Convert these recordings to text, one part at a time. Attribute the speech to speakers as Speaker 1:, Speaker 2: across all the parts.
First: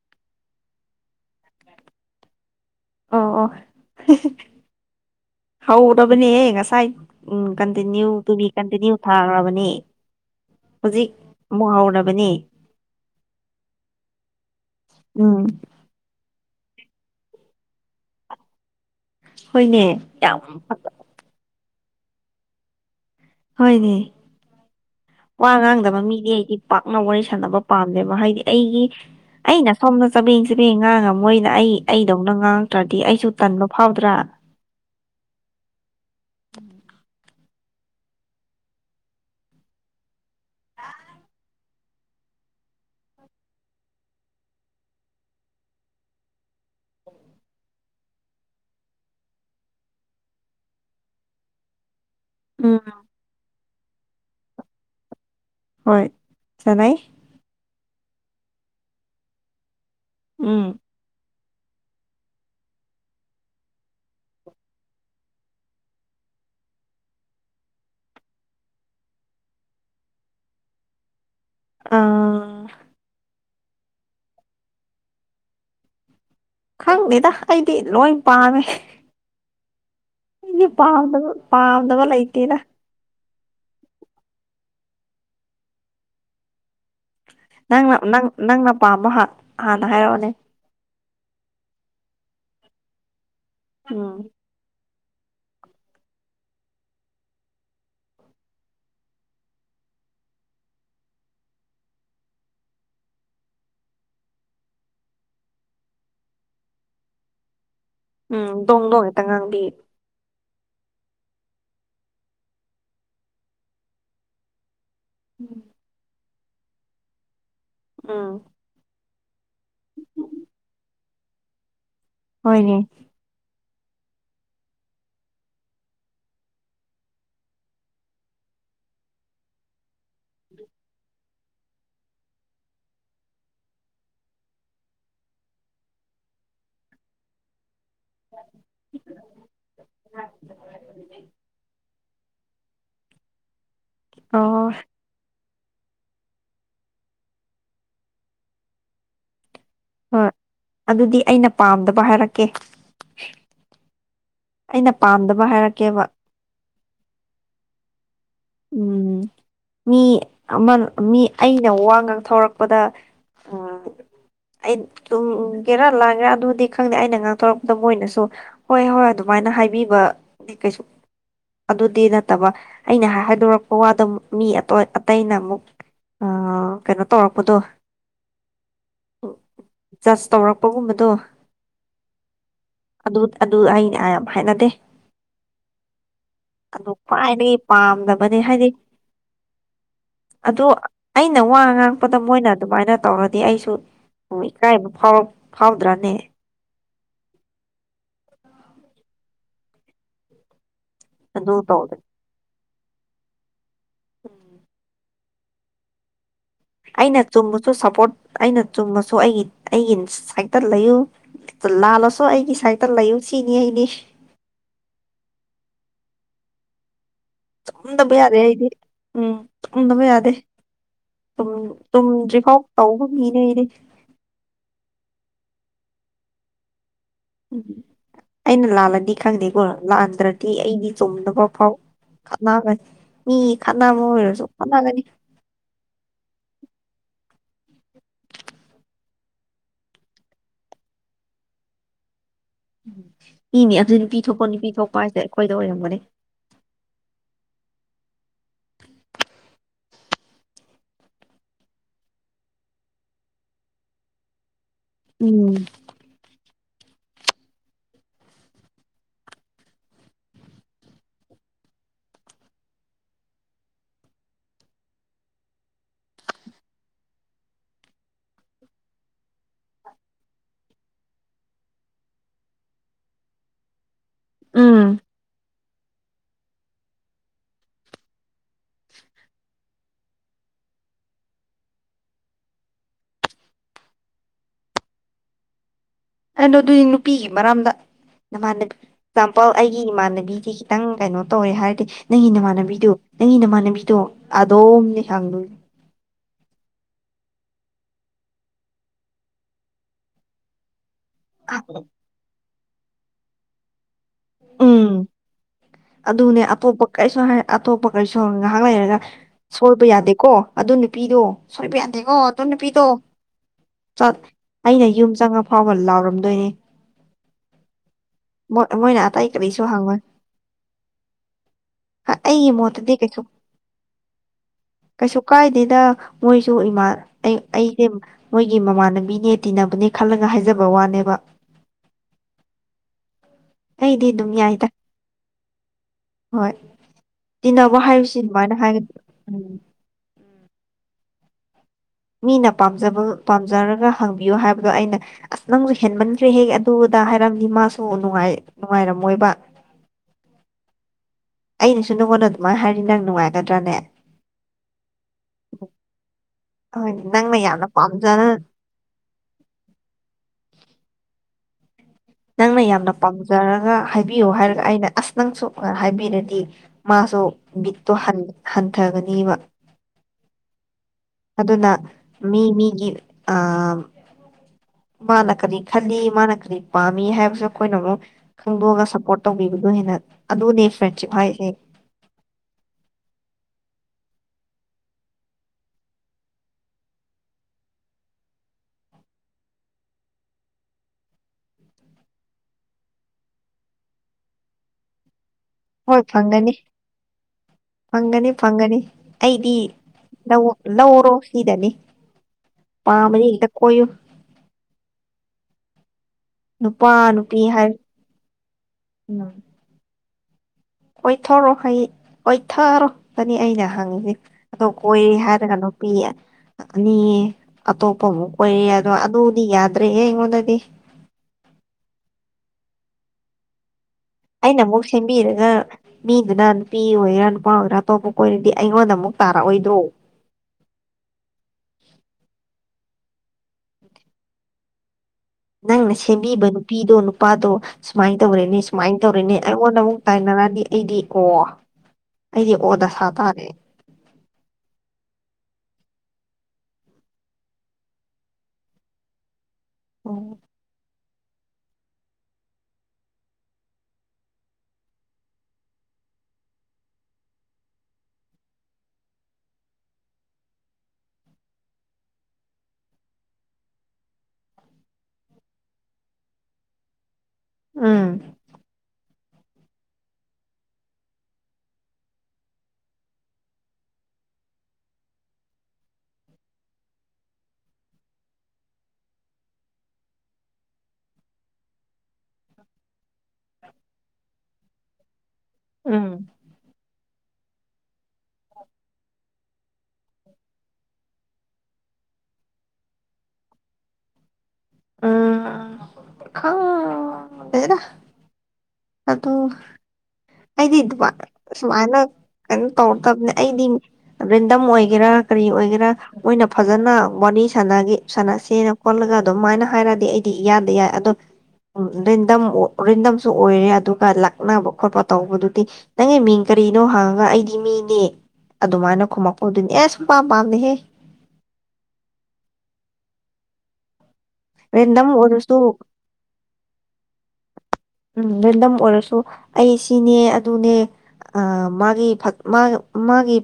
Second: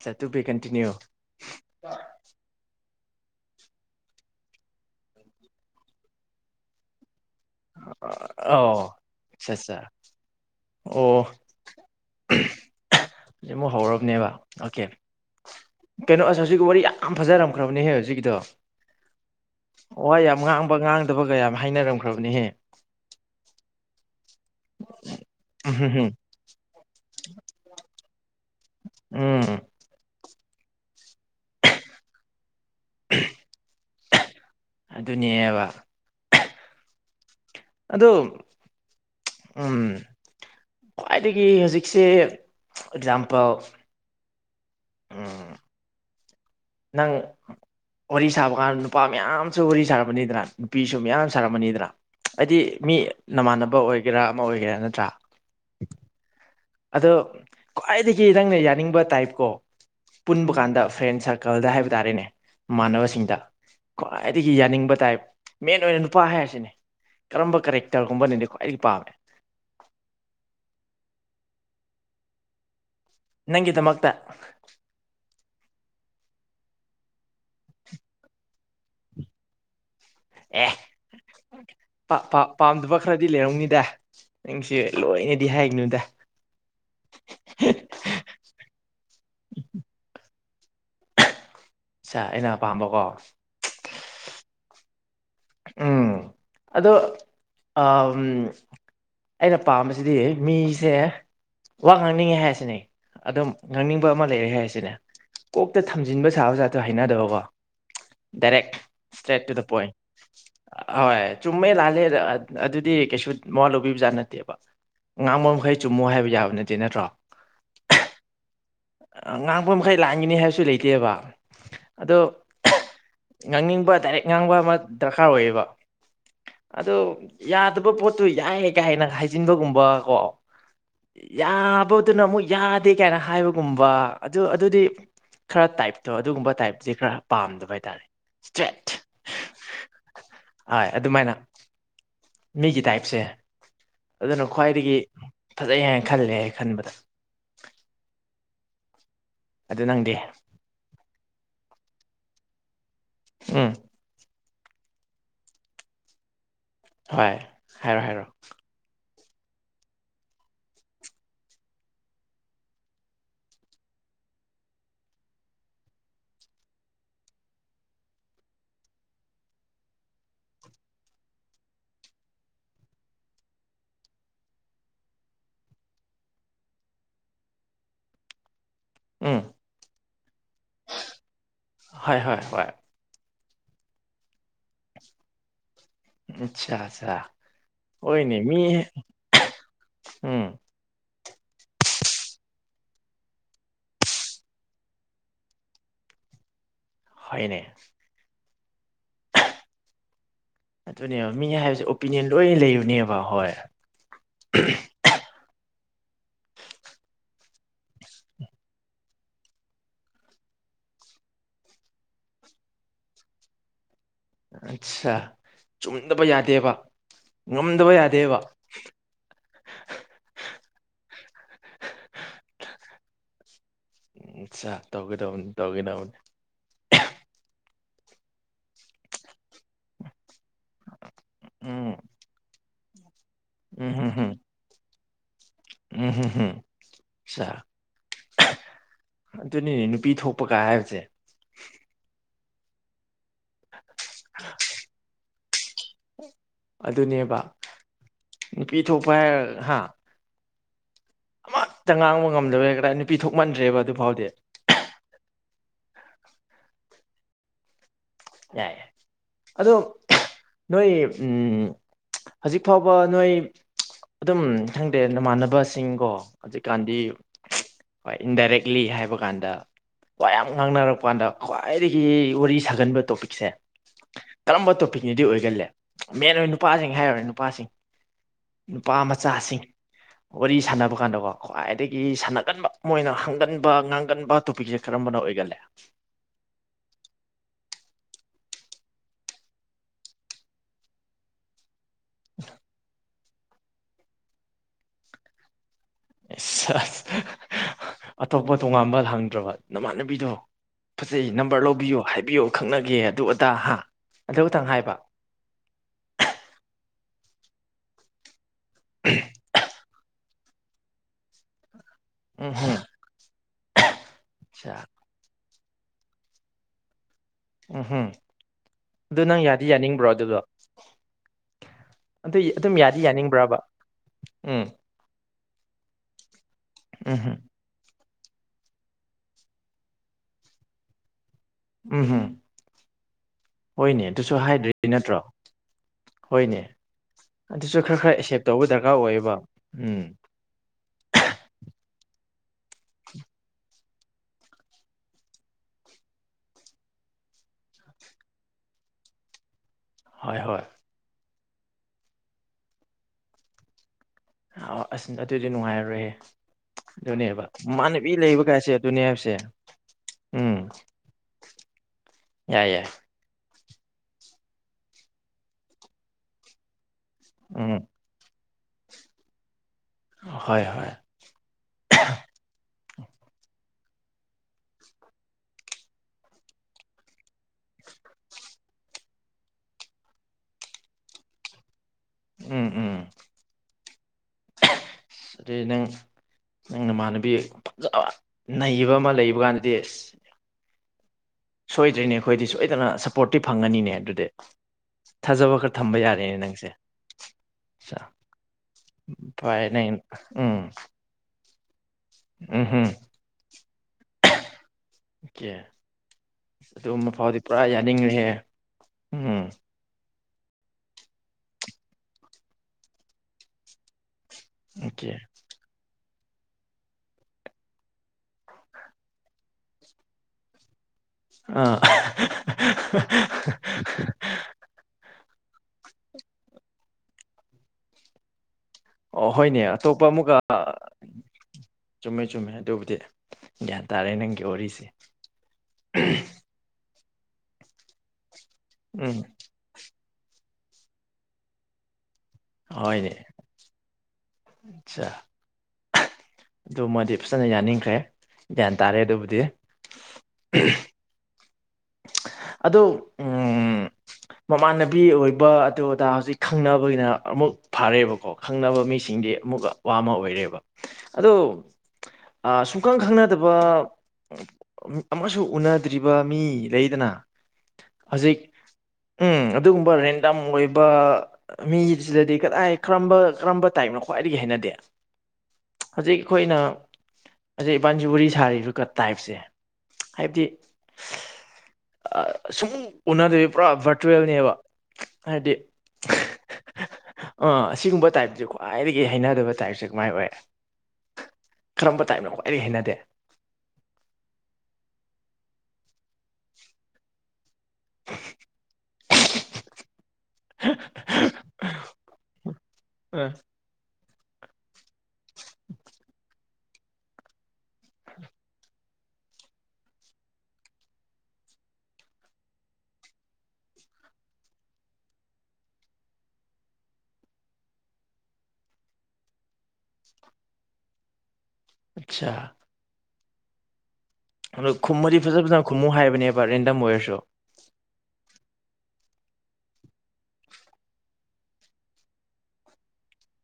Speaker 1: ꯆ ꯇꯨ ꯀꯟꯇꯅꯤꯌꯨ
Speaker 2: ꯑꯣ ꯑꯣ ꯍꯥꯎꯗꯕꯅꯤ ꯉꯁꯥꯏ ꯎꯝ ꯀꯟꯇꯤꯅ꯭ꯌꯨ ꯇꯨꯒꯤ
Speaker 1: ꯑꯧ
Speaker 2: ꯀꯟꯇꯤꯅ꯭ꯌꯨ
Speaker 1: ꯑꯠꯆꯥ
Speaker 2: ꯊꯥꯈꯕꯅꯦ
Speaker 1: ꯑꯠꯆꯥ
Speaker 2: ꯍꯧꯖꯤꯛ
Speaker 1: ꯑꯣ
Speaker 2: ꯑꯃꯨ ꯍꯥꯎꯔꯕꯅꯤ
Speaker 1: ꯁꯤ ꯑꯃꯨꯛ ꯍꯧꯔꯕꯅꯦꯕ ꯑꯣꯀꯦ ꯀꯩꯅꯣ ꯑꯁ ꯍꯧꯖꯤꯛ ꯋꯥꯔꯤ ꯌꯥꯝ ꯐꯖꯔꯝꯈ꯭ꯔꯕꯅꯦꯍꯦ ꯍꯧꯖꯤꯛꯀꯤꯗꯣ
Speaker 2: ꯍꯣꯏꯅꯦ
Speaker 1: ꯍ ꯌꯥꯝ ꯉꯥꯡꯕ
Speaker 2: ꯐꯖ
Speaker 1: ꯉꯥꯡꯗꯕꯒ ꯌꯥꯝ ꯍꯥꯏꯅꯔꯝꯈ꯭ꯔꯕꯅꯤꯍꯦ
Speaker 2: ꯍꯣꯏꯅꯦ ꯋꯥ ꯉꯥꯡꯗꯕ
Speaker 1: ꯎꯝ
Speaker 2: ꯃꯤꯗꯤ ꯑꯩꯗꯤ ꯄꯥꯛꯅ ꯋꯥꯔꯤ ꯁꯥꯟꯅꯕ ꯄꯥꯝꯗꯕ ꯍꯥꯏꯗꯤ ꯑꯩꯒꯤ
Speaker 1: ꯎꯝ
Speaker 2: ꯑꯩꯅ ꯁꯣꯝꯅ ꯆꯕꯦꯡ ꯆꯕꯦꯡ ꯉꯥꯡ ꯃꯣꯏꯅ ꯑꯩ ꯑꯩꯗꯧꯅ ꯉꯥꯡꯛꯇ꯭ꯔꯗꯤ ꯑꯩꯁꯨ ꯇꯟꯕ ꯐꯥꯎꯗ꯭ꯔꯥ
Speaker 1: ꯑꯗꯨꯅꯦꯕ
Speaker 2: ꯎꯝ
Speaker 1: ꯑꯗꯣ ꯎꯝ ꯈ꯭ꯋꯥꯏꯗꯒꯤ ꯍꯧꯖꯤꯛꯁꯦ ꯑꯦꯛꯖꯥꯝꯄꯜ ꯎꯝ ꯅꯪ ꯋꯥꯔꯤ ꯁꯥꯕ ꯀꯥꯟꯗ ꯅꯨꯄꯥ ꯃꯌꯥꯝꯁꯨ ꯋꯥꯔꯤ ꯁꯥꯔꯝꯃꯅꯤꯗ꯭ꯔ ꯅꯨꯄꯤꯁꯨ ꯃꯌꯥꯝ ꯁꯥꯔꯝꯃꯅꯤꯗ꯭ꯔꯥ ꯍꯥꯏꯗꯤ
Speaker 2: ꯎꯝ
Speaker 1: ꯃꯤ ꯅꯃꯥꯟꯅꯕ ꯑꯣꯏꯒꯦꯔꯥ ꯑꯃ ꯑꯣꯏꯒꯦꯔꯥ ꯅꯠꯇ꯭ꯔꯥ
Speaker 2: ꯍꯣꯏ ꯆꯥꯟꯅꯩ
Speaker 1: ꯑꯗꯣ ꯈ꯭ꯋꯥꯏꯗꯒꯤ ꯅꯪꯅ ꯌꯥꯅꯤꯡꯕ ꯇꯥꯏꯞꯀꯣ ꯄꯨꯟꯕ
Speaker 2: ꯎꯝ
Speaker 1: ꯀꯥꯟꯗ ꯐ꯭ꯔꯦꯟꯁꯛ ꯀꯜꯗ ꯍꯥꯏꯕ ꯇꯥꯔꯦꯅꯦ ꯃꯥꯟꯅꯕꯁꯤꯡꯗ ꯈ꯭ꯋꯥꯏꯗꯒꯤ ꯌꯥꯅꯤꯡꯕ ꯇꯥꯏꯞ ꯃꯦꯟ ꯑꯣꯏꯅ ꯅꯨꯄꯥ ꯍꯥꯏꯔꯁꯤꯅꯦ ꯀꯔꯝꯕ ꯀꯦꯔꯦꯛꯇꯔꯒꯨꯝꯕꯅꯤꯗꯤ ꯈ꯭ꯋꯥꯏꯗꯒꯤ ꯄꯥꯝꯃꯦ
Speaker 2: ꯑꯥ
Speaker 1: ꯅꯪꯗ ꯃꯛꯇ
Speaker 2: ꯈꯪꯅꯤꯦꯗ ꯑꯩꯗꯤ ꯂꯣꯏ ꯄꯥꯝꯃꯦ ꯑꯩꯗꯤ
Speaker 1: ꯑꯦ
Speaker 2: ꯄꯥꯝꯗꯕ ꯄꯥꯝꯗꯕ ꯂꯩꯇꯦꯗ
Speaker 1: ꯄꯥꯝꯗꯕ ꯈꯔꯗꯤ ꯂꯩꯔꯝꯅꯤꯗ ꯅꯪꯁ ꯂꯣꯏꯅꯗꯤ ꯍꯥꯏꯅꯨꯗ
Speaker 2: ꯅꯪꯅ ꯅ ꯅꯪꯅ ꯄꯥꯝꯕ ꯍꯥꯟꯅ ꯍꯥꯏꯔꯛꯑꯣꯅꯦ
Speaker 1: ꯑ ꯑꯩꯅ ꯄꯥꯝꯕꯀꯣ
Speaker 2: ꯑꯝ
Speaker 1: ꯎꯝ ꯑꯗꯣ ꯑ ꯑꯩꯅ ꯄꯥꯝꯕꯁꯤꯗꯤ ꯃꯤꯁꯦ ꯋꯥ ꯉꯥꯡꯅꯤꯡꯉꯦ ꯍꯥꯏꯁꯤꯅꯦ ꯑꯗꯨꯝ ꯉꯥꯡꯅꯤꯡꯕ ꯑꯃ ꯂꯩꯔꯦ ꯍꯥꯏꯁꯤꯅꯦ ꯀꯣꯛꯇ ꯊꯝꯖꯤꯟꯕ ꯁꯥꯕ ꯆꯥꯇꯣ ꯍꯩꯅꯗꯕꯀꯣ
Speaker 2: ꯎꯝ
Speaker 1: ꯗꯏꯔ
Speaker 2: ꯗꯣꯡ ꯗꯣꯡ ꯍꯦꯛꯇ
Speaker 1: ꯁꯇ꯭ꯔꯦ ꯇꯨ
Speaker 2: ꯉꯥꯡꯕꯤ
Speaker 1: ꯗ ꯄꯣꯏꯟ ꯍꯣꯏ ꯆꯨꯝꯃꯦ ꯂꯥꯜꯂꯦ ꯑꯗꯨꯗꯤ ꯀꯩꯁꯨ ꯃꯉ ꯂꯧꯕꯤꯕꯖꯥꯠ ꯅꯠꯇꯦꯕ ꯉꯥꯡꯕ ꯃꯈꯩ ꯆꯨꯝꯃꯣ ꯍꯥꯏꯕ ꯌꯥꯕ ꯅꯠꯇꯦ ꯅꯠꯇ꯭ꯔꯣ
Speaker 2: ꯑꯥ
Speaker 1: ꯑ ꯉꯥꯡꯄ ꯃꯈꯩ ꯂꯥꯛꯟꯒꯤꯅꯤ ꯍꯥꯏꯕꯁꯨ ꯂꯩꯇꯦꯕ ꯑꯗꯣ
Speaker 2: ꯍꯣꯏꯅꯦ
Speaker 1: ꯉꯥꯡꯅꯤꯡꯕ ꯗꯥꯏꯔꯦꯛ ꯉꯥꯡꯕ ꯑꯃ ꯗꯔꯀꯥꯔ ꯑꯣꯏꯌꯦꯕ ꯑꯗꯣ ꯌꯥꯗꯕ ꯄꯣꯠꯇꯨ ꯌꯥꯏꯦ ꯀꯥ ꯍꯦꯟꯅ ꯍꯥꯏꯖꯤꯟꯕꯒꯨꯝꯕ ꯀꯣ ꯌꯥꯕꯗꯨꯅ ꯑꯃꯨꯛ ꯌꯥꯗꯦ ꯀꯥꯏꯅ ꯍꯥꯏꯕ ꯨꯝꯕ ꯑꯗꯨ ꯑꯗꯨꯗꯤ ꯈꯔ ꯇꯥꯏꯞꯇꯣ ꯑꯗꯨꯒꯨꯝꯕ ꯇꯥꯏꯞꯇ ꯈꯔ ꯄꯥꯝꯗꯕ ꯍꯥꯏ ꯍꯥꯏꯔꯦ ꯏꯁꯇ꯭ꯔꯦꯠ ꯑ ꯑꯗꯨꯃꯥꯏꯅ ꯃꯤꯒꯤ ꯇꯥꯏꯞꯁꯦ ꯑꯗꯨꯅ
Speaker 2: ꯑꯣ
Speaker 1: ꯈ꯭ꯋꯥꯏꯗꯒꯤ ꯐꯖꯩ ꯍꯥꯏꯅ ꯈꯜꯂꯦ ꯈꯟꯕꯗ ꯑꯗꯨ ꯅꯪꯗꯤꯦ
Speaker 2: ꯍꯣꯏ ꯑꯗꯨꯗꯤ ꯑꯩꯅ ꯄꯥꯝꯗꯕ ꯍꯥꯏꯔꯛꯀꯦ
Speaker 1: ꯎꯝ
Speaker 2: ꯑꯩꯅ ꯄꯥꯝꯗꯕ ꯍꯥꯏꯔꯛꯀꯦꯕ
Speaker 1: ꯍꯣꯏ ꯍꯥꯏꯔꯣ ꯍꯥꯏꯔꯣ
Speaker 2: ꯎꯝ ꯃꯤ ꯑꯃ ꯃꯤ ꯑꯩꯅ ꯋꯥ ꯉꯥꯡꯊꯔꯛꯄꯗ ꯑꯩ ꯆꯨꯝꯒꯦꯔꯥ ꯂꯥꯛꯒꯦꯔꯥ ꯑꯗꯨꯕꯨꯗꯤ ꯈꯪꯗꯦ ꯑꯩꯅ ꯉꯥꯡ ꯇꯧꯔꯛꯄꯗ ꯃꯣꯏꯅꯁꯨ ꯍꯣꯏ ꯍꯣꯏ ꯑꯗꯨꯃꯥꯏꯅ ꯑꯟꯏꯟꯇꯦꯜꯂꯤꯖꯦꯕꯜ ꯂꯔꯛꯄ ꯋꯥꯗꯣ ꯃꯤ ꯑꯇꯩꯅ ꯑꯃꯨꯛ ꯑ ꯀꯩꯅꯣ ꯇꯧꯔꯛꯄꯗꯣ
Speaker 1: ꯎꯝ
Speaker 2: ꯖꯁ ꯇꯧꯔꯛꯄꯒꯨꯝꯕꯗꯣ
Speaker 1: ꯍꯣꯏ ꯍꯣꯏ ꯍꯣꯏ
Speaker 2: ꯑꯗꯨ ꯑꯗꯨ ꯑꯩꯅꯤ ꯑꯌꯥꯝ ꯍꯥꯏꯅꯗꯦ
Speaker 1: ꯑꯠꯆꯥ
Speaker 2: ꯑꯗꯨ
Speaker 1: ꯑꯠꯆꯥ
Speaker 2: ꯈ꯭ꯋꯥꯏꯗꯒꯤ ꯄꯥꯝꯗꯕ
Speaker 1: ꯍꯣꯏꯅꯦ ꯃꯤ ꯎꯝ
Speaker 2: ꯑꯗꯨ ꯑꯩꯅ ꯋꯥ ꯉꯥꯡꯄꯗ ꯃꯣꯏꯅ ꯑꯗꯨꯃꯥꯏꯅ ꯇꯧꯔꯗꯤ ꯑꯩꯁꯨ ꯍꯣꯏ ꯏꯀꯥꯏꯅ ꯐꯥꯎ ꯐꯥꯎꯗ꯭ꯔꯥꯅꯦ
Speaker 1: ꯍꯅꯦ ꯑꯗꯨꯅꯦꯕ
Speaker 2: ꯑꯗꯨ
Speaker 1: ꯃꯤꯅꯦ ꯍꯥꯏꯕꯁꯦ
Speaker 2: ꯇꯧꯗ
Speaker 1: ꯑꯣꯄꯤꯅꯤꯌꯟ ꯂꯣꯏ ꯂꯩꯔꯨꯅꯦꯕ ꯍꯣꯏ
Speaker 2: ꯑꯩꯅ ꯆꯨꯝꯕꯁꯨ ꯁꯞꯄꯣꯔꯠ ꯑꯩꯅ ꯆꯨꯝꯕꯁꯨ ꯑꯩꯒꯤ ꯑꯩꯒꯤ ꯁꯥꯏꯠꯇ ꯂꯩꯌꯨ ꯂꯥꯜꯂꯁꯨ ꯑꯩꯒꯤ ꯁꯥꯏꯠꯇ ꯂꯩꯌꯨ ꯁꯤꯅꯤ ꯑꯩꯅꯤ
Speaker 1: ꯑꯠꯆꯥ ꯆꯨꯝꯗꯕ ꯌꯥꯗꯦꯕ ꯉꯝꯗꯕ
Speaker 2: ꯆꯨꯝꯗꯕ ꯌꯥꯗꯦ
Speaker 1: ꯌꯥꯗꯦꯕ
Speaker 2: ꯑꯩꯗꯤ ꯎꯝ ꯆꯨꯝꯗꯕ ꯌꯥꯗꯦ ꯇꯨꯝ ꯗꯔꯤꯀꯥꯎ ꯇꯧꯕ ꯃꯤꯅꯦ ꯑꯩꯅꯦ
Speaker 1: ꯑꯆꯥ ꯇꯧꯒ ꯇꯧꯧꯕꯅꯤ ꯇꯧꯒꯦ ꯅꯧꯕꯅꯤ
Speaker 2: ꯑꯩꯅ ꯂꯥꯜꯂꯅꯤ ꯈꯪꯗꯦꯀꯣ ꯂꯥꯟꯗ꯭ꯔ ꯗꯤ ꯑꯩꯗꯤ ꯆꯨꯝꯗꯕ ꯐꯥꯎ
Speaker 1: ꯎꯝ
Speaker 2: ꯈꯠꯅꯒꯅꯤ ꯃꯤ
Speaker 1: ꯎꯝ
Speaker 2: ꯈꯠꯅꯕ
Speaker 1: ꯍꯝ ꯍꯝ
Speaker 2: ꯑꯣꯏꯔꯁꯨ ꯈꯥꯟꯅꯒꯅꯤ
Speaker 1: ꯎꯝ ꯍꯝ ꯍꯝ ꯑꯗꯨꯅꯤꯅꯦ ꯅꯨꯄꯤ ꯊꯣꯛꯄꯒ ꯍꯥꯏꯕꯁꯦ
Speaker 2: ꯎꯝ ꯃꯤꯅꯦ ꯑꯗꯨ ꯅꯨꯄꯤ ꯊꯣꯛꯄ ꯅꯨꯄꯤ ꯊꯣꯛꯄ ꯍꯥꯏꯁꯦ ꯑꯩꯈꯣꯏꯗ ꯑꯣꯏꯔꯝꯒꯅꯤ
Speaker 1: ꯑꯗꯨꯅꯦꯕ ꯅꯨꯄꯤ ꯊꯣꯛꯄ ꯍꯥꯏꯔꯒ ꯍꯥ ꯑꯃꯠꯇ ꯉꯥꯡꯕ ꯉꯝꯗꯕ ꯍꯥꯏꯒꯗ꯭ꯔꯥ ꯅꯨꯄꯤ ꯊꯣꯛꯃꯟꯗ꯭ꯔꯦꯕ ꯑꯗꯨ ꯐꯥꯎꯗꯤ
Speaker 2: ꯎꯝ
Speaker 1: ꯌꯥꯏ ꯌꯥꯏ ꯑꯗꯣ ꯅꯣꯏ ꯎꯝ ꯍꯧꯖꯤꯛ ꯐꯥꯎꯕ ꯅꯣꯏ ꯑꯗꯨꯝ ꯈꯪꯗꯦ ꯅꯃꯥꯟꯅꯕꯁꯤꯡꯀꯣ ꯍꯧꯖꯤꯛꯀꯥꯟꯗꯤ ꯍꯣꯏ ꯏꯟꯗꯥꯏꯔꯦꯛꯂꯤ ꯍꯥꯏꯕ ꯀꯥꯟꯗ ꯋꯥ ꯌꯥꯝ ꯉꯥꯡꯅꯔꯛꯄꯥꯟꯗ ꯈ꯭ꯋꯥꯏꯗꯒꯤ ꯋꯥꯔꯤ ꯁꯥꯒꯟꯕ ꯇꯣꯄꯤꯛꯁꯦ ꯀꯔꯝꯕ
Speaker 2: ꯎꯝ
Speaker 1: ꯇꯣꯄꯤꯛꯅꯗꯤ ꯑꯣꯏꯒꯜꯂꯦ ꯃꯦꯟ ꯑꯣꯏꯅ ꯅꯨꯄꯥꯁꯤꯡ ꯍꯥꯏꯔꫭꯅꯦ ꯅꯨꯄꯥꯁꯤꯡ ꯅꯨꯄꯥ ꯃꯆꯥꯁꯤꯡ ꯋꯥꯔꯤ ꯁꯥꯟꯅꯕ ꯀꯥꯟꯗꯀꯣ ꯈ꯭ꯋꯥꯏꯗꯒꯤ ꯁꯥꯟꯅꯒꯟꯕ ꯃꯣꯏꯅ ꯍꯪꯒꯟꯕ ꯉꯥꯡꯒꯟꯕ ꯇꯣꯄꯤꯛꯁꯦ ꯀꯔꯝ ꯕꯅ ꯑꯣꯏꯒꯜꯂꯦ
Speaker 2: ꯑꯩꯅꯣ ꯑꯗꯨꯗꯤ ꯅꯨꯄꯤꯒꯤ ꯃꯔꯝꯗ ꯅꯃꯥꯟꯅꯕꯤ ꯑꯦꯛꯖꯥꯝꯄꯜ ꯑꯩꯒꯤ ꯏꯃꯥꯟꯅꯕꯤꯁꯤ ꯈꯤꯇꯪ ꯀꯩꯅꯣ ꯇꯧꯔꯦ ꯍꯥꯏꯔꯗꯤ ꯅꯪꯒꯤ ꯅꯃꯥꯟꯅꯕꯤꯗꯣ ꯅꯪꯒꯤ ꯅꯃꯥꯟꯅꯕꯤꯗꯣ ꯑꯗꯨꯝꯅꯦ ꯍꯪꯗꯣꯏꯁꯦ
Speaker 1: ꯑꯁ ꯑꯁ ꯑꯇꯣꯞꯄ ꯇꯣꯉꯥꯟꯕ ꯍꯪꯗ꯭ꯔꯕ ꯅꯃꯥꯟꯅꯕꯤꯗꯣ ꯐꯖꯩ ꯅꯝꯕꫪ ꯂꯧꯕꯤꯌꯣ ꯍꯥꯏꯕꯤꯌꯣ ꯈꯪꯅꯒꯦ ꯑꯗꯨ ꯑꯗꯥ ꯍꯥ ꯑꯗꯨꯇꯪ ꯍꯥꯏꯕ
Speaker 2: ꯎꯝ ꯑꯗꯨꯅꯦ ꯑꯇꯣꯞꯄ ꯀꯩꯁꯨ ꯑꯇꯣꯞꯄ ꯀꯩꯁꯨ ꯉꯥꯏꯍꯥꯛ ꯂꯩꯔꯒ ꯁꯣꯏꯕ ꯌꯥꯗꯦꯀꯣ ꯑꯗꯨ ꯅꯨꯄꯤꯗꯣ ꯁꯣꯏꯕ ꯌꯥꯗꯦ ꯑꯣ ꯑꯗꯣ
Speaker 1: ꯎꯝ ꯍꯝ
Speaker 2: ꯅꯨꯄꯤꯗꯣ ꯑꯩꯅ ꯌꯨꯝ ꯆꯪꯉ ꯐꯥꯎꯕ ꯂꯥꯎꯔꯝꯗꯣꯏꯅꯤ
Speaker 1: ꯎꯝꯍꯨꯝ
Speaker 2: ꯃꯣꯏꯅ
Speaker 1: ꯑꯗꯨ
Speaker 2: ꯑꯇꯩ
Speaker 1: ꯅꯪ
Speaker 2: ꯀꯔꯤꯁꯨ
Speaker 1: ꯌꯥꯗꯤ
Speaker 2: ꯍꯪꯉꯣꯏ
Speaker 1: ꯌꯥꯅꯤꯡꯕ꯭ꯔꯣ ꯑꯗꯨꯗ ꯑꯗꯨ
Speaker 2: ꯑꯩꯒꯤ
Speaker 1: ꯑꯗꯨꯝ
Speaker 2: ꯃꯣꯠꯇꯗꯤ
Speaker 1: ꯌꯥꯗꯤ
Speaker 2: ꯀꯩꯁꯨ
Speaker 1: ꯌꯥꯅꯤꯡꯕ꯭ꯔꯕ ꯎꯝ
Speaker 2: ꯀꯩꯁꯨ ꯀꯥꯏꯗꯦꯗ ꯃꯣꯏꯁꯨ ꯏꯃꯥ
Speaker 1: ꯎꯝꯍꯨꯝ
Speaker 2: [unintelligible] ꯃꯣꯏꯒꯤ ꯃꯃꯥꯟꯅꯕꯤꯅꯦ ꯇꯤꯟꯅꯕꯅꯦ ꯈꯜꯂꯒ ꯍꯥꯏꯖꯕ ꯋꯥꯅꯦꯕ
Speaker 1: ꯎꯝ ꯍꯝ ꯍꯣꯏꯅꯦ
Speaker 2: ꯑꯩꯗꯤ ꯑꯗꯨꯝ
Speaker 1: ꯑꯗꯨꯁꯨ
Speaker 2: ꯌꯥꯏꯗ
Speaker 1: ꯍꯥꯏꯗ꯭ꯔꯤ ꯅꯠꯇ꯭ꯔꯣ
Speaker 2: ꯍꯣꯏ
Speaker 1: ꯍꯣꯏꯅꯦ
Speaker 2: ꯇꯤꯟꯅꯕ
Speaker 1: ꯑꯗꯨꯁꯨ ꯈꯔ ꯈꯔ
Speaker 2: ꯍꯥꯏꯕꯁꯤ
Speaker 1: ꯑꯦꯛꯁꯦꯞ
Speaker 2: ꯑꯗꯨꯃꯥꯏꯅ
Speaker 1: ꯇꯧꯕ
Speaker 2: ꯍꯥꯏꯒ
Speaker 1: ꯗꫪꯀꯥꫪ ꯑꯣꯏꯌꯦꯕ
Speaker 2: ꯎꯝ
Speaker 1: ꯎꯝ
Speaker 2: ꯃꯤꯅ ꯄꯥꯝꯖꯕ ꯄꯥꯝꯖꯔꯒ ꯍꯪꯕꯤꯌꯨ ꯍꯥꯏꯕꯗꯣ ꯑꯩꯅ ꯑꯁ ꯅꯪꯁꯨ ꯍꯦꯟꯃꯟꯈ꯭ꯔꯦ ꯍꯦ ꯑꯗꯨ ꯑꯗ ꯍꯥꯏꯔꯝꯗꯤ ꯃꯥꯁꯨꯅꯨꯡꯉꯥꯏ ꯅꯨꯡꯉꯥꯏꯔ ꯃꯣꯏꯕ
Speaker 1: ꯍꯣꯏ ꯍꯣꯏ
Speaker 2: ꯑꯩꯅꯁꯨ ꯅꯉꯣꯟ ꯑꯗꯨꯃꯥꯎ ꯍꯥꯏꯔꯗꯤ ꯅꯪ ꯅꯨꯡꯉꯥꯏꯒꯗ꯭ꯔꯥꯅꯦ
Speaker 1: ꯑ ꯑꯁ ꯑꯗꯨꯗꯤ ꯅꯨꯡꯉꯥꯏꯔꯣꯏꯍꯦ
Speaker 2: ꯍꯣꯏ ꯅꯪꯅ
Speaker 1: ꯑꯗꯨꯅꯦꯕ
Speaker 2: ꯌꯥꯝꯅ
Speaker 1: ꯃꯃꯅꯕꯤ
Speaker 2: ꯄꯥꯝꯖꯅ
Speaker 1: ꯂꯩꯕ ꯀꯥꯏꯁꯦ ꯑꯗꯨꯅꯦ ꯍꯥꯏꯕꯁꯦ ꯎꯝ
Speaker 2: ꯅꯪꯅ
Speaker 1: ꯌꯥꯏ ꯌꯥꯏ
Speaker 2: ꯌꯥꯝꯅ ꯄꯥꯝꯖꯔꯒ ꯍꯥꯏꯕꯤꯌꯨ ꯍꯥꯏꯔꯒ ꯑꯩꯅ ꯑꯁ ꯅꯪꯁꯨ ꯍꯥꯏꯕꯤꯔꯗꯤ ꯃꯥꯁꯨ
Speaker 1: ꯎꯝ
Speaker 2: ꯕꯤꯠꯇꯣ ꯍꯟ ꯍꯟꯊꯒꯅꯦꯕ
Speaker 1: ꯍꯣꯏ ꯍꯣꯏ
Speaker 2: ꯑꯗꯨꯅ ꯃꯤ ꯃꯤꯒꯤ
Speaker 1: [inaudible]
Speaker 2: ꯃꯥꯅ ꯀꯔꯤ ꯈꯜꯂꯤ ꯃꯥꯅ ꯀꯔꯤ ꯄꯥꯝꯃꯤ ꯍꯥꯏꯕꯁꯨ ꯑꯩꯈꯣꯏꯅ ꯑꯃꯨꯛ ꯈꯪꯗꯣꯛꯑꯒ ꯁꯞꯄꯣꯔꯠ ꯇꯧꯕꯤꯕꯗꯨꯅ ꯍꯦꯟꯅ ꯑꯗꯨꯅꯦ ꯐ꯭ꯔꯦꯟꯁꯤꯞ ꯍꯥꯏꯁꯦ
Speaker 1: ꯎꯝ ꯎꯝ [unintelligible] ꯅꯪ ꯅꯃꯥꯟꯅꯕꯤ ꯐꯖꯕ ꯅꯩꯕ ꯑꯃ ꯂꯩꯕ ꯀꯥꯟꯗꯗꯤ ꯑꯁ ꯁꯣꯏꯗ꯭ꯔꯤꯅꯦ ꯑꯩꯈꯣꯏꯗꯤ ꯁꯣꯏꯗꯅ ꯁꯞꯄꯣꯔꯠꯇꯤ ꯐꯪꯉꯅꯤꯅꯦ ꯑꯗꯨꯗꯤ ꯊꯥꯖꯕ ꯈꯔ
Speaker 2: ꯍꯣꯏ
Speaker 1: ꯊꯝꯕ ꯌꯥꯔꯦꯅꯦ
Speaker 2: ꯐꯪꯒꯅꯤ
Speaker 1: ꯅꯪꯁꯦ ꯁꯥ
Speaker 2: ꯐꯪꯒꯅꯤ ꯐꯪꯒꯅꯤ ꯑꯩꯗꯤ
Speaker 1: ꯐꯔꯦ ꯅꯪ
Speaker 2: ꯂꯧ
Speaker 1: ꯎꯝ
Speaker 2: ꯂꯧꯔꯣ ꯁꯤꯗꯅꯤ
Speaker 1: ꯎꯝꯍꯝ
Speaker 2: ꯄꯥꯝꯃꯗꯤ ꯍꯦꯇ ꯀꫭꯏꯌꫭ
Speaker 1: [unintelligible] ꯑꯗꯨꯃ
Speaker 2: ꯅꯨꯄꯤ
Speaker 1: ꯐꯥꯎꯗꯤ ꯄꯨꯔꯥ
Speaker 2: ꯍꯥꯏ
Speaker 1: ꯌꯥꯅꯤꯡꯔꯦꯍꯦ ꯎꯝ
Speaker 2: ꯀꫭꯏꯊꫭꯔꯣ ꯍꯩ ꯑꯣꯏꯊꯔꯣꯇꯅꯤ ꯑꯩꯅ ꯍꯪꯉꯤꯁꯦ ꯑꯗꯣ ꯀꯣꯏ
Speaker 1: ꯑꯣꯀꯦ
Speaker 2: [unintelligible] ꯅꯨꯄꯤ ꯑꯅꯤ ꯑꯇꯣꯞꯄ ꯑꯃꯨꯛ ꯀꫭꯏꯔꯦ ꯑꯗꯣ ꯑꯗꯨꯗꯤ ꯌꯥꯗ꯭ꯔꯦꯍꯦ ꯑꯩꯉꯣꯟꯗꯗꯤ
Speaker 1: ꯑꯥ
Speaker 2: ꯄꯤꯔꯒ ꯃꯤꯗꯨꯅ ꯅꯨꯄꯤ ꯑꯣꯏꯒꯦꯔ ꯅꯨꯄꯥ ꯑꯣꯏꯒꯦꯔ ꯑꯇꯣꯞꯄ ꯀꫭꯏꯔꯗꯤ
Speaker 1: ꯑꯣ ꯍꯣꯏꯅꯦ ꯑꯇꯣꯞꯄ ꯑꯃꯨꯛꯀ ꯆꯨꯝꯃꯦ ꯆꯨꯝꯃꯦ ꯑꯗꯨꯕꯨꯗꯤ ꯒ꯭ꯌꯥꯟ ꯇꯔꯦ ꯅꯪꯒꯤ ꯋꯥꯔꯤꯁꯤ
Speaker 2: ꯅꯪꯅ ꯁꯦꯝꯕꯤꯕ ꯅꯨꯄꯤꯗꯣ ꯅꯨꯄꯥꯗꯣ ꯁꯨꯃꯥꯏꯅ ꯇꯧꯔꯦꯅꯦ ꯁꯨꯃꯥꯏꯅ
Speaker 1: ꯎꯝ
Speaker 2: ꯇꯧꯔꯦꯅꯦ ꯑꯩꯉꯣꯟꯗ ꯑꯃꯨꯛ ꯇꯥꯏꯅꯔꯗꯤ ꯑꯩꯗꯤ ꯑꯣ ꯑꯩꯗꯤ ꯑꯣ ꯗꯁꯥ ꯇꯥꯔꯦ
Speaker 1: ꯑꯆꯥ ꯑꯗꯨꯃꯣꯏꯗꯤ ꯐꯖꯅ ꯌꯥꯅꯤꯡꯈ꯭ꯔꯦ ꯒ꯭ꯌꯥꯟ ꯇꯥꯔꯦ ꯑꯗꯨꯕꯨꯗꯤ
Speaker 2: ꯑꯣ
Speaker 1: ꯑꯗ ꯎꯝ ꯃꯃꯥꯟꯅꯕꯤ ꯑꯣꯏꯕ ꯑꯗꯨ ꯑꯇꯥ ꯍꯧꯖꯤꯛ ꯈꯪꯅꯕꯒꯤꯅ ꯑꯃꯨꯛ ꯐꯔꯦꯕꯀꯣ ꯈꯪꯅꯕ ꯃꯤꯁꯤꯡ ꯑꯃꯨꯛ ꯋꯥ ꯑꯃ ꯑꯣꯏꯔꯦꯕ ꯑꯗꯣ ꯁꯨꯡꯀꯪ ꯈꯪꯅꯗꯕ ꯑꯃꯁꯨ ꯎꯅꯗ꯭ꯔꯤꯕ ꯃꯤ ꯂꯩꯗꯅ
Speaker 2: ꯎꯝ
Speaker 1: ꯍꯧꯖꯤꯛ ꯎꯝ ꯑꯗꯨꯒꯨꯝꯕ ꯔꯦꯟꯗꯝ ꯑꯣꯏꯕ ꯃꯤꯁꯤꯗꯗꯤ ꯀꯗꯥꯏ ꯀꯔꯝꯕ ꯀꯔꯝꯕ ꯇꯥꯏꯞꯅꯣ ꯈꯣ ꯈ꯭ꯋꯥꯏꯗꯒꯤ ꯍꯩꯅꯗꯦ ꯍꯧꯖꯤꯛ ꯑꯩꯈꯣꯏꯅ ꯍꯧꯖꯤꯛ ꯏꯕꯥꯟꯁꯤ ꯋꯥꯔꯤ ꯁꯥꯔꯤꯗꯨ ꯇꯥꯏꯞꯁꯦ ꯍꯥꯏꯕꯗꯤ ꯁꯨꯝ ꯎꯅꯗꯣꯏꯕ ꯄꯨꯔꯥ ꯚꯔꯆꯨꯋꯦꯜꯅꯦꯕ ꯍꯥꯏꯗꯤ
Speaker 2: ꯎꯝ
Speaker 1: ꯑꯁꯤꯒꯨꯝꯕ ꯇꯥꯏꯞꯁꯦ ꯈ꯭ꯋꯥꯏꯗꯒꯤ ꯍꯩꯅꯗꯕ ꯇꯥꯏꯁꯦ ꯀꯃꯥꯏ ꯑꯣꯏ ꯀꯔꯝꯕ ꯇꯥꯏꯞꯅ ꯈ꯭ꯋꯥꯏꯗꯒꯤ ꯍꯩꯅꯗꯦ
Speaker 2: ꯎꯝ ꯈꯥꯎ ꯍꯔ ꯑꯗꯣ ꯑꯩꯗꯤ ꯁꯨꯃꯥꯏꯅ ꯀꯩꯅꯣ
Speaker 1: ꯑ
Speaker 2: ꯇꯧꯔꯛꯇꯕꯅꯦ ꯑꯩꯗꯤ ꯔꯦꯟꯗꯝ ꯑꯣꯏꯒꯦꯔꯥ ꯀꯔꯤ ꯑꯣꯏꯒꯦꯔꯥ ꯃꯣꯏꯅ ꯐꯖꯅ ꯋꯥꯔꯤ ꯁꯥꯟꯅ ꯁꯅꯁꯦꯅꯣ ꯈꯠꯂꯒ ꯑꯗꯨꯃꯥꯏꯅ ꯍꯥꯏꯔꯗꯤ ꯑꯩꯗꯤ ꯌꯥꯗ ꯌꯥꯏ ꯑꯗꯣ ꯎ ꯔꯦꯟꯗꯝ ꯔꯦꯟꯗꯝꯁꯨ ꯑꯣꯏꯔꯦ ꯑꯗꯨꯒ ꯂꯥꯛꯅꯕ ꯈꯣꯠꯄ ꯇꯧꯕꯗꯨꯗꯤ ꯅꯪꯒꯤ ꯃꯤꯡ ꯀꯔꯤꯅꯣ ꯍꯥꯡꯉꯒ ꯑꯩꯗꯤ ꯃꯤꯅꯦ ꯑꯗꯨꯃꯥꯏꯅ ꯈꯨꯝꯃꯛꯄꯗꯨꯅꯤ ꯑꯦ ꯁꯨꯝ ꯄꯥꯝ ꯄꯥꯝꯅꯤꯍꯦ
Speaker 1: ꯑꯆꯥ ꯑ
Speaker 2: ꯔꯦꯟꯗꯝ
Speaker 1: ꯈꯨꯝꯃꯗꯤ ꯐꯖ
Speaker 2: ꯑꯣꯏꯔꯁꯨ
Speaker 1: ꯐꯖꯅ ꯈꯨꯝꯃꯨ ꯍꯥꯏꯕꯅꯦꯕ ꯔꯦꯟꯗꯝ ꯑꯣꯏꯔꯁꯨ
Speaker 2: ꯎꯝ ꯃꯦꯟꯗꯝ ꯑꯣꯏꯔꯁꯨ ꯑꯩ ꯁꯤꯅꯦ ꯑꯗꯨꯅꯦ ꯑ ꯃꯥꯒꯤ ꯐ ꯃꯥꯒꯤ ꯃꯥꯒꯤ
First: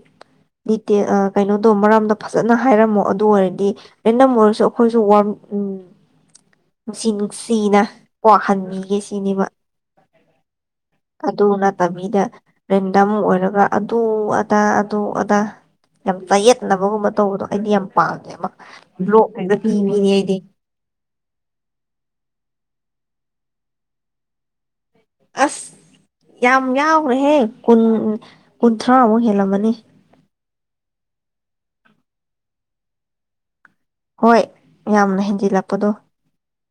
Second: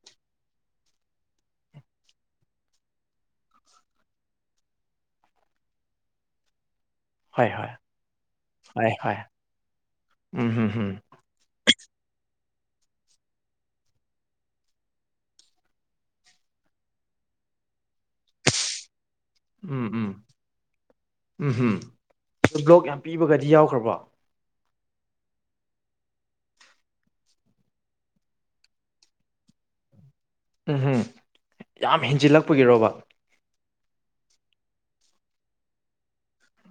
Speaker 2: ꯗꯤꯇꯦꯜ ꯀꯩꯅꯣꯗꯣ ꯃꯔꯝꯗꯣ ꯐꯖꯅ ꯍꯥꯏꯔꯝꯃꯣ ꯑꯗꯨ ꯑꯣꯏꯔꯗꯤ ꯔꯦꯟꯗꯝ ꯑꯣꯏꯔꯁꯨ ꯑꯩꯈꯣꯏꯁꯨ ꯋꯥꯔ
Speaker 1: [unintelligible]
Speaker 2: ꯅꯨꯡꯁꯤ
Speaker 1: ꯍꯣꯏ ꯍꯣꯏ
Speaker 2: ꯅꯨꯡꯁꯤꯅ
Speaker 1: ꯍꯣꯏ
Speaker 2: ꯋꯥꯍꯟꯕꯤꯒꯦ
Speaker 1: ꯍꯣꯏ
Speaker 2: ꯁꯤꯅꯦꯕ
Speaker 1: ꯎꯝ ꯍꯝ ꯍꯝ
Speaker 2: ꯑꯗꯨ ꯅ ꯇꯕꯤꯗ ꯔꯦꯟꯗꯝ ꯑꯣꯏꯔꯒ ꯑꯗꯨ ꯑꯗꯥ ꯑꯗꯨ ꯑꯗꯥ ꯌꯥꯝ ꯆꯌꯦꯠꯅꯕꯒꯨꯝꯕ ꯇꯧꯕꯗꯣ ꯑꯩꯗꯤ ꯌꯥꯝ ꯄꯥꯝꯃꯦ ꯃꯥ ꯂ꯭ꯂꯣꯒ
Speaker 1: ꯎꯝ ꯎꯝ
Speaker 2: ꯄꯗꯤ
Speaker 1: ꯎꯝ ꯍꯝ ꯕ꯭ꯂꯣꯛ ꯌꯥꯝ ꯄꯤꯕꯒꯗꯤ ꯌꯥꯎꯈ꯭ꯔꯕ
Speaker 2: ꯑꯁ ꯌꯥꯝ ꯌꯥꯎꯈ꯭ꯔꯦꯍꯦ ꯀꯨꯟ ꯀꯨꯟꯊ꯭ꯔꯥꯃꯨꯛ ꯍꯦꯜꯂꯝꯃꯅꯤ
Speaker 1: ꯎꯝꯍꯝ ꯌꯥꯝ ꯍꯦꯟꯖꯤꯜꯂꯛꯄꯒꯤꯔꯣꯕ
Speaker 2: ꯍꯣꯏ ꯌꯥꯝꯅ ꯍꯦꯟꯖꯤꯜꯂꯛꯄꯗꯣ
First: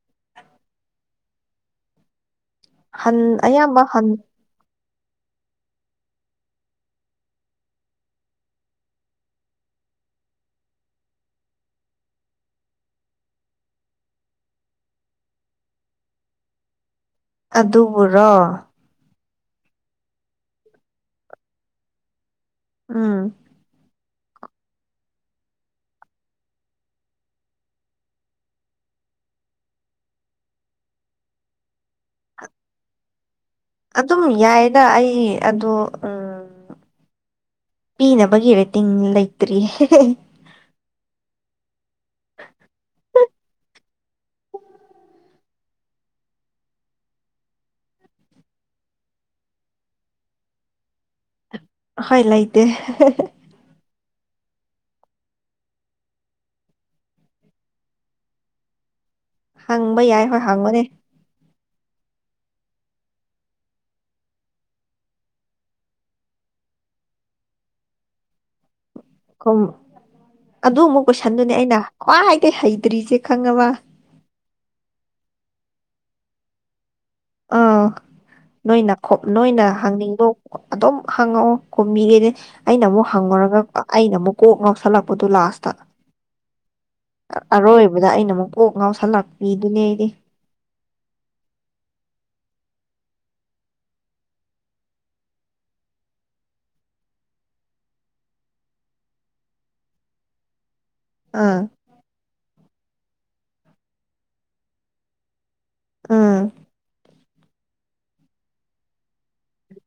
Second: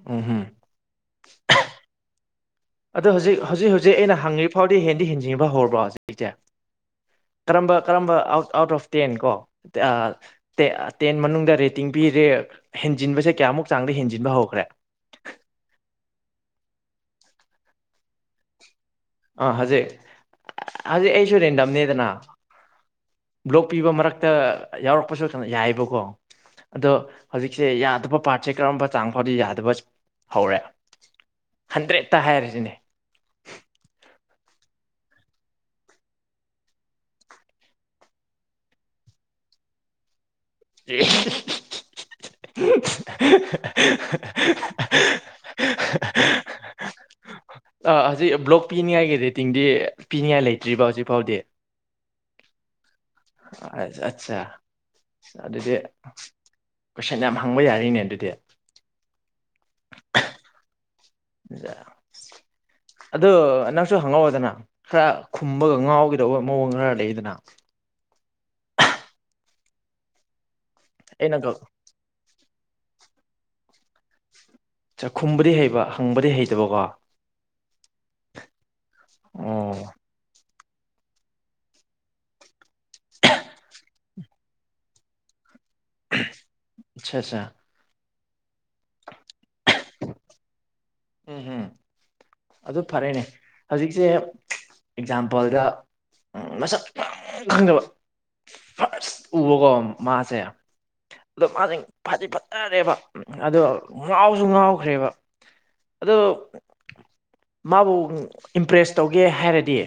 Speaker 1: ꯑꯣ ꯍꯝ ꯑꯗ
Speaker 2: ꯍꯟ
Speaker 1: ꯍꯧꯖꯤꯛ ꯍꯧꯖꯤꯛ
Speaker 2: ꯑꯌꯥꯝꯕ
Speaker 1: ꯍꯧꯖꯤꯛ
Speaker 2: ꯍꯟ
Speaker 1: ꯑꯩꯅ ꯍꯪꯉꯤ ꯐꯥꯎꯗꯤ ꯍꯦꯟꯗꯤ ꯍꯦꯟꯖꯕ ꯍꯧꯔꯕ꯭ꯔꯣ ꯍꯧꯖꯤꯛꯁꯦ ꯀꯔꯝꯕ ꯀꯔꯝꯕ ꯑꯥꯎꯠ ꯑꯣꯐ ꯇꯦꯟ ꯀꯣ ꯇꯦꯟ ꯃꯅꯨꯡꯗ ꯔꯦꯇꯤꯡ ꯄꯤ ꯄꯤꯔꯦ ꯍꯦꯟꯖꯤꯟꯕꯁꯦ ꯀꯌꯥꯃꯨꯛ ꯆꯥꯡꯗ ꯍꯦꯟꯖꯤꯟꯕ ꯍꯧꯈ꯭ꯔꯦ
Speaker 2: ꯑꯗꯨꯕꯨꯔꯣ
Speaker 1: ꯑ ꯍꯧꯖꯤꯦ ꯍꯧꯖꯤ ꯑꯩꯁꯨ ꯔꯦꯟꯗꯝꯅꯤꯗꯅ
Speaker 2: ꯎꯝ
Speaker 1: ꯕ꯭ꯂꯣꯛ ꯄꯤꯕ ꯃꯔꯛꯇ ꯌꯥꯎꯔꯛꯄꯁꯨ ꯌꯥꯏꯑꯕꯀꯣ ꯑꯗꯣ ꯍꯧꯖꯤꯛꯁꯦ ꯌꯥꯗꯕ ꯄꯥꯔꯠꯁꯦ ꯀꯔꯝꯕ ꯆꯥꯡ ꯐꯥꯎꯗꯤ ꯌꯥꯗꯕ ꯍꯧꯔꯦ ꯍꯟꯗ꯭ꯔꯦꯠꯇ ꯍꯥꯏꯔꯤꯁꯤꯅꯦ
Speaker 2: ꯑꯗꯨꯝ ꯌꯥꯏꯅ ꯑꯩ ꯑꯗꯣ ꯎꯝ ꯄ ꯅꯕꯒꯤꯔꯦ ꯇꯤꯟ ꯂꯩꯇ꯭ꯔꯤ
Speaker 1: ꯑ [unintelligible] ꯑ ꯍꯧꯖꯤꯛ ꯕ꯭ꯂꯣꯛ ꯄꯤꯅꯤꯡꯉꯥꯏꯒꯤ ꯔꯤꯇꯤꯡꯗꯤ ꯄꯤꯅꯤꯡꯉꯥꯏ ꯂꯩꯇ꯭ꯔꯤꯕ ꯍꯧꯖꯤꯛ ꯐꯥꯎꯗꯤ
Speaker 2: ꯍꯣꯏ ꯂ ꯏꯗꯦ
Speaker 1: ꯑꯠꯆꯥ ꯑꯗꯨꯗꯤ ꯀꯣꯏꯁꯟ ꯌꯥꯝ ꯍꯪꯕ ꯌꯥꯔꯤꯅꯦ ꯑꯗꯨꯗꯤ
Speaker 2: ꯍꯪꯕ ꯌꯥꯏ ꯍꯣꯏ ꯍꯪꯕꯅꯦ
Speaker 1: ꯌꯥ ꯑꯗꯣ ꯅꯪꯁꯨ ꯍꯪꯍꯧꯑꯣꯗꯅ ꯈꯔ ꯈꯨꯝꯕꯒ ꯉꯥꯎꯒꯗꯧꯕ ꯃꯑꯣꯡ ꯈꯔ ꯂꯩꯗꯅ
Speaker 2: ꯑꯗꯨ ꯑꯃꯨꯛ
Speaker 1: ꯑꯩꯅꯒ
Speaker 2: ꯀꯣꯏꯁꯟꯗꯨꯅꯦ ꯑꯩꯅ꯭ ꯍꯩꯗꯔꯤꯁꯦ ꯈꯪꯉ ꯋꯥ
Speaker 1: ꯆꯥꯛꯈꯨꯝꯕꯗꯤ ꯍꯩꯕ ꯍꯪꯕꯗꯤ ꯍꯩꯇꯕꯀꯣ
Speaker 2: ꯑꯥ ꯅꯣꯏꯅ ꯅꯣꯏꯅ ꯍꯪꯅꯤꯡꯕ ꯑꯗꯨꯝ ꯍꯪꯉꯛꯑꯣ ꯀꯨꯝꯕꯤꯈꯩꯗꯤ ꯑꯩꯅ ꯑꯃꯨꯛ ꯍꯪꯉꯨꯔꯒ ꯑꯩꯅ ꯑꯃꯨꯛ ꯀꯣꯛ ꯉꯥꯎꯁꯜꯂꯛꯄꯗꯨꯣ ꯂꯥꯁ
Speaker 1: ꯑꯆꯥ ꯑꯆꯥ
Speaker 2: ꯗ ꯑꯩꯅ ꯑꯃꯨꯛ ꯀꯣꯛ ꯉꯥꯎꯁꯜꯂꯛꯄꯤꯗꯨꯅꯦ ꯑꯩꯗꯤ
Speaker 1: ꯎꯝ ꯍꯝ ꯑꯗꯨ ꯐꯔꯦꯅꯦ ꯍꯧꯖꯤꯛꯁꯦ ꯑꯦꯛꯖꯥꯝꯄꯜꯗ ꯃꯁꯛ ꯃꯌꯥꯝ ꯈꯪꯗꯕ ꯐꯔꯁ ꯎꯕꯀꯣ ꯃꯥꯁꯦ ꯑꯗꯣ
Speaker 2: ꯑꯥ
Speaker 1: ꯃꯥꯁ ꯐꯗꯤ ꯐꯖꯔꯦꯕ ꯑꯗꯣ ꯉꯥꯎꯁꯨ ꯉꯥꯎꯈ꯭ꯔꯦꯕ ꯑꯗꯣ
Speaker 2: ꯎꯝ
Speaker 1: ꯃꯥꯕꯨ ꯏꯝꯄ꯭ꯔꯦꯁ ꯇꯧꯒꯦ ꯍꯥꯏꯔꯗꯤ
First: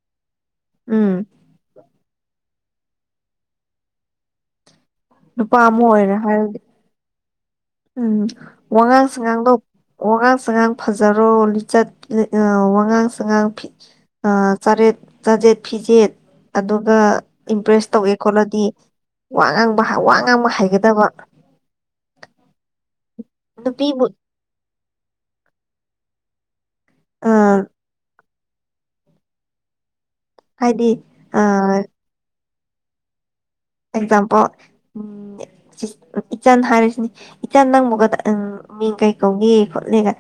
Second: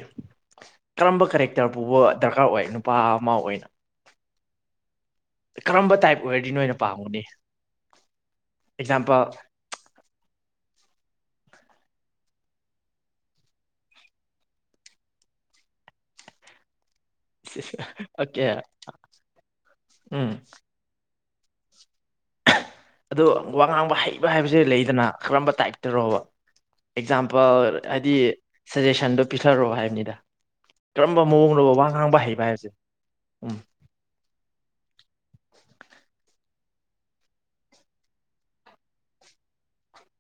Speaker 2: ꯎꯝ
Speaker 1: ꯀꯔꯝꯕ ꯀꯦꯔꯦꯛꯇꯔ ꯄꯨꯥꯎꯕ ꯗꯔꯀꯥꯔ ꯑꯣꯏ ꯅꯨꯄꯥ ꯑꯃ ꯑꯣꯏꯅ
Speaker 2: ꯅꯨꯄꯥ ꯑꯃ
Speaker 1: ꯀꯔꯝꯕ
Speaker 2: ꯑꯣꯏꯔꯦ
Speaker 1: ꯇꯥꯏꯞ ꯑꯣꯏꯔꯗꯤ
Speaker 2: ꯍꯥꯏꯔꯗꯤ
Speaker 1: ꯅꯣꯏꯅ ꯄꯥꯝꯒꯅꯤ
Speaker 2: ꯎꯝ ꯋꯥꯉꯥꯡ
Speaker 1: ꯑꯦꯛꯖꯥꯝꯄꯜ
Speaker 2: ꯁꯉꯥꯡꯗ ꯋꯥꯉꯥꯡ ꯁꯉꯥꯡ ꯐꯖꯔꯣ ꯂꯤꯆꯠ ꯋꯥꯉꯥꯡ ꯁꯉꯥꯡ ꯐꯤ ꯆꯔꯦꯠ ꯆꯥꯖꯦꯠ ꯐꯤ ꯐꯤꯖꯦꯠ ꯑꯗꯨꯒ ꯏꯝꯄ꯭ꯔꯦꯁ ꯇꯧꯒꯦ
Speaker 1: ꯑꯣꯀꯦ
Speaker 2: ꯈꯣꯠꯂꯗꯤ ꯋꯥ ꯉꯥꯡꯕ ꯋꯥ
Speaker 1: ꯎꯝ
Speaker 2: ꯉꯥꯡꯕ ꯍꯥꯏꯒꯗꯕ
Speaker 1: ꯑꯗꯣ ꯋꯥ ꯉꯥꯡꯕ
Speaker 2: ꯅꯨꯄꯤꯕꯨ
Speaker 1: ꯍꯩꯕ ꯍꯥꯏꯕꯁꯦ ꯂꯩꯗꯅ ꯀꯔꯝꯕ ꯇꯥꯏꯞꯇꯔꯣꯕ
Speaker 2: ꯑ
Speaker 1: ꯑꯦꯛꯖꯥꯝꯄꯜ ꯍꯥꯏꯗꯤ ꯁꯖꯦꯁꯟꯗꯣ ꯄꯤꯊꯔꯑꯣ ꯍꯥꯏꯕꯅꯤꯗ
Speaker 2: ꯍꯥꯏꯗꯤ
Speaker 1: ꯀꯔꯝꯕ
Speaker 2: ꯑ
Speaker 1: ꯃꯑꯣꯡꯅꯣ ꯋꯥ ꯉꯥꯡꯕ ꯍꯩꯕ ꯍꯥꯏꯕꯁꯦ ꯎꯝ
Speaker 2: ꯑꯦꯛꯖꯥꯝꯄꯜ ꯎꯝ ꯏꯆꯟ ꯍꯥꯏꯔꯤꯁꯤꯅꯤ ꯏꯆꯟ ꯅꯪꯕꯒꯗ ꯎ ꯃꯤ ꯀꯩ ꯀꯧꯒꯦ ꯈꯣꯠꯂꯒꯪ